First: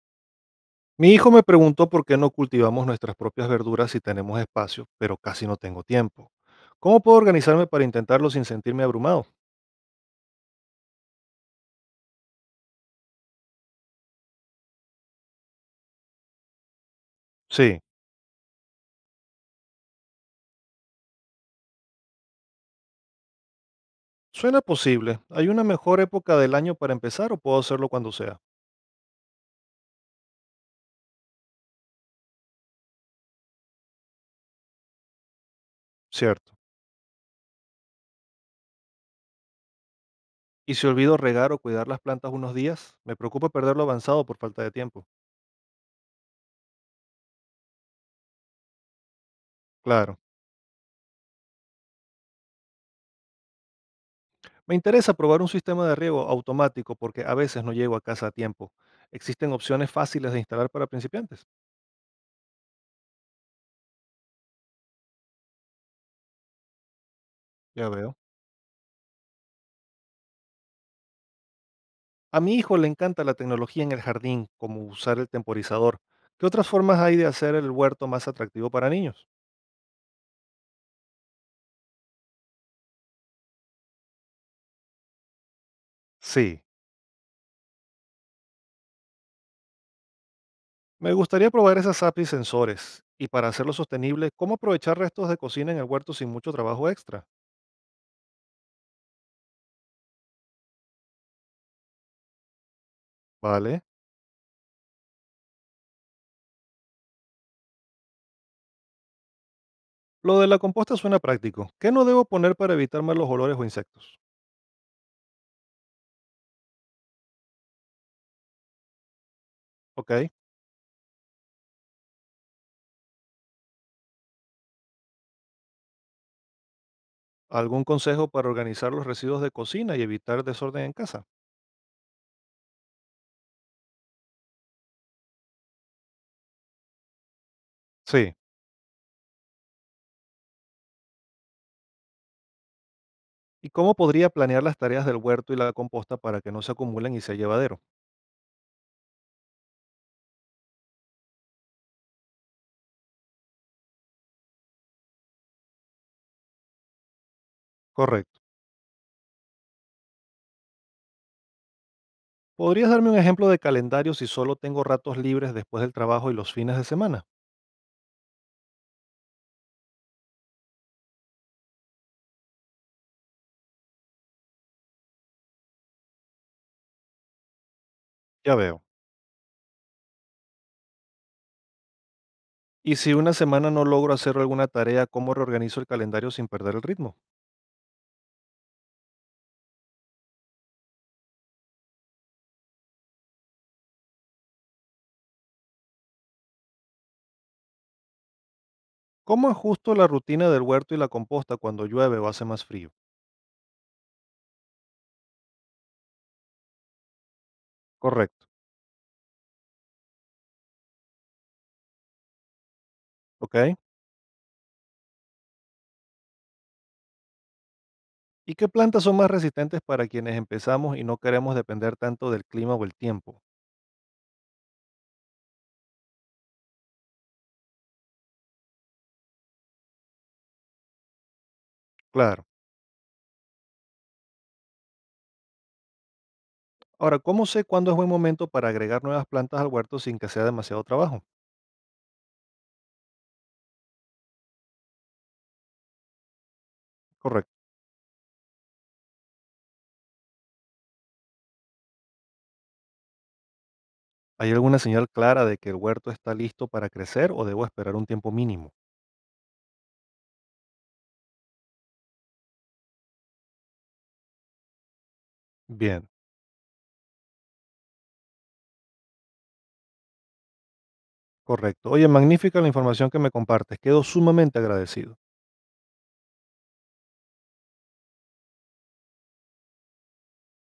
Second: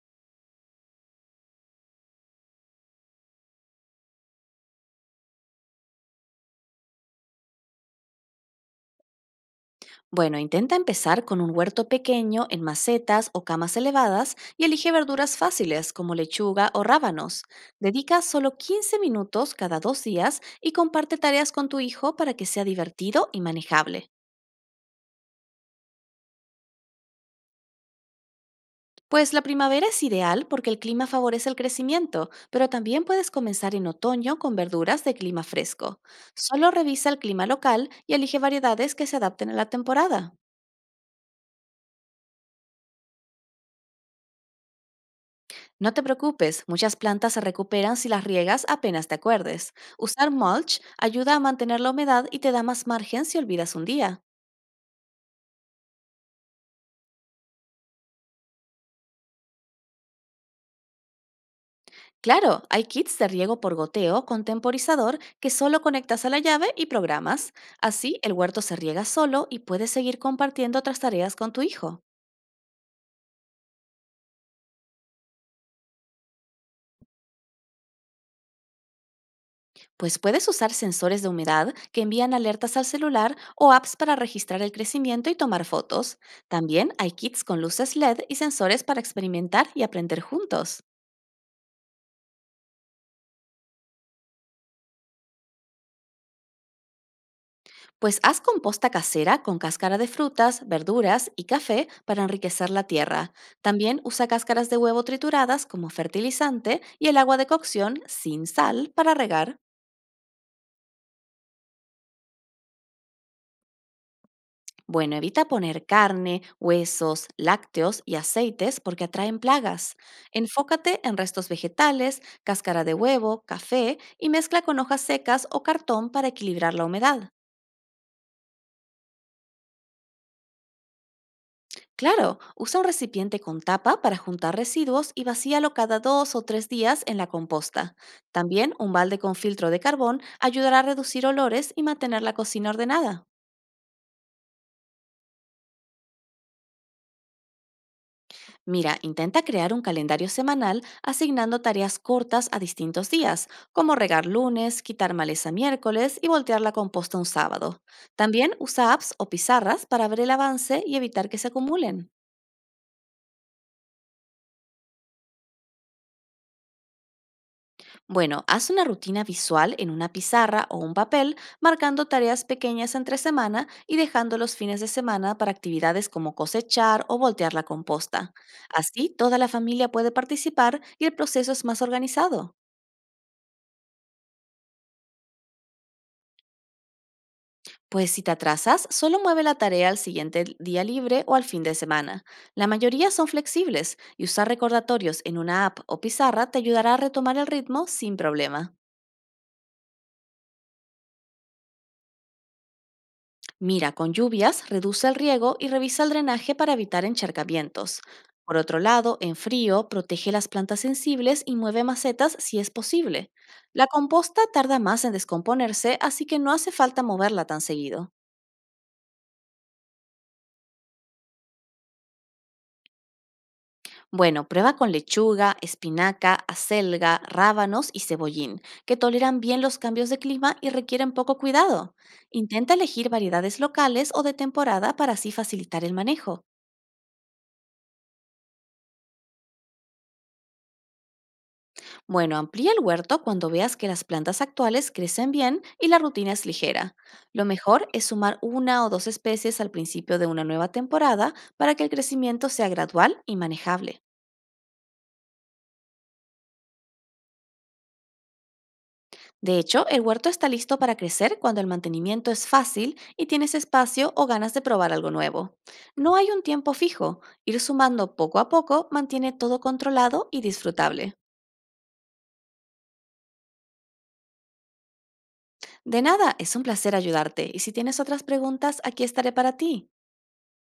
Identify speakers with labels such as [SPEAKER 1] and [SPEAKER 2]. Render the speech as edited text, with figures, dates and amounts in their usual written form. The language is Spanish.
[SPEAKER 1] Mi hijo me preguntó por qué no cultivamos nuestras propias verduras si tenemos espacio, pero casi no tengo tiempo. ¿Cómo puedo organizarme para intentarlo sin sentirme abrumado?
[SPEAKER 2] Bueno, intenta empezar con un huerto pequeño en macetas o camas elevadas y elige verduras fáciles como lechuga o rábanos.
[SPEAKER 1] Sí,
[SPEAKER 2] Dedica solo 15 minutos cada dos días y comparte tareas con tu hijo para que sea divertido y manejable.
[SPEAKER 1] suena posible. ¿Hay una mejor época del año para empezar o puedo hacerlo cuando sea?
[SPEAKER 2] Pues la primavera es ideal porque el clima favorece el crecimiento, pero también puedes comenzar en otoño con verduras de clima fresco.
[SPEAKER 1] Cierto.
[SPEAKER 2] Solo revisa el clima local y elige variedades que se adapten a la temporada.
[SPEAKER 1] ¿Y si olvido regar o cuidar las plantas unos días? Me preocupa perderlo avanzado por falta de tiempo.
[SPEAKER 2] No te preocupes, muchas plantas se recuperan si las riegas apenas te acuerdes.
[SPEAKER 1] Claro.
[SPEAKER 2] Usar mulch ayuda a mantener la humedad y te da más margen si olvidas un día.
[SPEAKER 1] Me interesa probar un sistema de riego automático porque a veces no llego a casa a tiempo. ¿Existen opciones fáciles de instalar para principiantes?
[SPEAKER 2] Claro, hay kits de riego por goteo con temporizador que solo conectas a la llave y programas.
[SPEAKER 1] Ya veo.
[SPEAKER 2] Así el huerto se riega solo y puedes seguir compartiendo otras tareas con tu hijo.
[SPEAKER 1] A mi hijo le encanta la tecnología en el jardín, como usar el temporizador. ¿Qué otras formas hay de hacer el huerto más atractivo para niños?
[SPEAKER 2] Pues puedes usar sensores de humedad que envían alertas al celular o apps para registrar el crecimiento y tomar fotos.
[SPEAKER 1] Sí.
[SPEAKER 2] También hay kits con luces LED y sensores para experimentar y aprender juntos.
[SPEAKER 1] Me gustaría probar esas APIs sensores. Y para hacerlo sostenible, ¿cómo aprovechar restos de cocina en el huerto sin mucho trabajo extra?
[SPEAKER 2] Pues haz composta casera con cáscara de frutas, verduras y café para enriquecer la tierra.
[SPEAKER 1] Vale.
[SPEAKER 2] También usa cáscaras de huevo trituradas como fertilizante y el agua de cocción sin sal para regar.
[SPEAKER 1] Lo de la composta suena práctico. ¿Qué no debo poner para evitar malos olores o insectos?
[SPEAKER 2] Bueno, evita poner carne, huesos, lácteos y aceites porque atraen plagas.
[SPEAKER 1] Ok.
[SPEAKER 2] Enfócate en restos vegetales, cáscara de huevo, café y mezcla con hojas secas o cartón para equilibrar la humedad.
[SPEAKER 1] ¿Algún consejo para organizar los residuos de cocina y evitar desorden en casa?
[SPEAKER 2] Claro, usa un recipiente con tapa para juntar residuos y vacíalo cada dos o tres días en la composta.
[SPEAKER 1] Sí.
[SPEAKER 2] También un balde con filtro de carbón ayudará a reducir olores y mantener la cocina ordenada.
[SPEAKER 1] ¿Y cómo podría planear las tareas del huerto y la composta para que no se acumulen y sea llevadero?
[SPEAKER 2] Mira, intenta crear un calendario semanal asignando tareas cortas a distintos días, como regar lunes, quitar maleza miércoles y voltear la composta un sábado.
[SPEAKER 1] Correcto.
[SPEAKER 2] También usa apps o pizarras para ver el avance y evitar que se acumulen.
[SPEAKER 1] ¿Podrías darme un ejemplo de calendario si solo tengo ratos libres después del trabajo y los fines de semana?
[SPEAKER 2] Bueno, haz una rutina visual en una pizarra o un papel, marcando tareas pequeñas entre semana y dejando los fines de semana para actividades como cosechar o voltear la composta.
[SPEAKER 1] Ya veo.
[SPEAKER 2] Así, toda la familia puede participar y el proceso es más organizado.
[SPEAKER 1] Y si una semana no logro hacer alguna tarea, ¿cómo reorganizo el calendario sin perder el ritmo?
[SPEAKER 2] Pues si te atrasas, solo mueve la tarea al siguiente día libre o al fin de semana. La mayoría son flexibles y usar recordatorios en una app o pizarra te ayudará a retomar el ritmo sin problema.
[SPEAKER 1] ¿Cómo ajusto la rutina del huerto y la composta cuando llueve o hace más frío?
[SPEAKER 2] Mira, con lluvias, reduce el riego y revisa el drenaje para evitar encharcamientos.
[SPEAKER 1] Correcto.
[SPEAKER 2] Por otro lado, en frío, protege las plantas sensibles y mueve macetas si es posible.
[SPEAKER 1] ¿Ok?
[SPEAKER 2] La composta tarda más en descomponerse, así que no hace falta moverla tan seguido.
[SPEAKER 1] ¿Y qué plantas son más resistentes para quienes empezamos y no queremos depender tanto del clima o el tiempo?
[SPEAKER 2] Bueno, prueba con lechuga, espinaca, acelga, rábanos y cebollín, que toleran bien los cambios de clima y requieren poco cuidado.
[SPEAKER 1] Claro.
[SPEAKER 2] Intenta elegir variedades locales o de temporada para así facilitar el manejo.
[SPEAKER 1] Ahora, ¿cómo sé cuándo es buen momento para agregar nuevas plantas al huerto sin que sea demasiado trabajo?
[SPEAKER 2] Bueno, amplía el huerto cuando veas que las plantas actuales crecen bien y la rutina es ligera. Lo
[SPEAKER 1] Correcto.
[SPEAKER 2] mejor es sumar una o dos especies al principio de una nueva temporada para que el crecimiento sea gradual y manejable.
[SPEAKER 1] ¿Hay alguna señal clara de que el huerto está listo para crecer o debo esperar un tiempo mínimo?
[SPEAKER 2] De hecho, el huerto está listo para crecer cuando el mantenimiento es fácil y tienes espacio o ganas de probar algo nuevo.
[SPEAKER 1] Bien,
[SPEAKER 2] No hay un tiempo fijo. Ir sumando poco a poco mantiene todo controlado y disfrutable.
[SPEAKER 1] correcto. Oye, magnífica la información que me compartes. Quedo sumamente agradecido.
[SPEAKER 2] De nada, es un placer ayudarte y si tienes otras preguntas, aquí estaré para ti.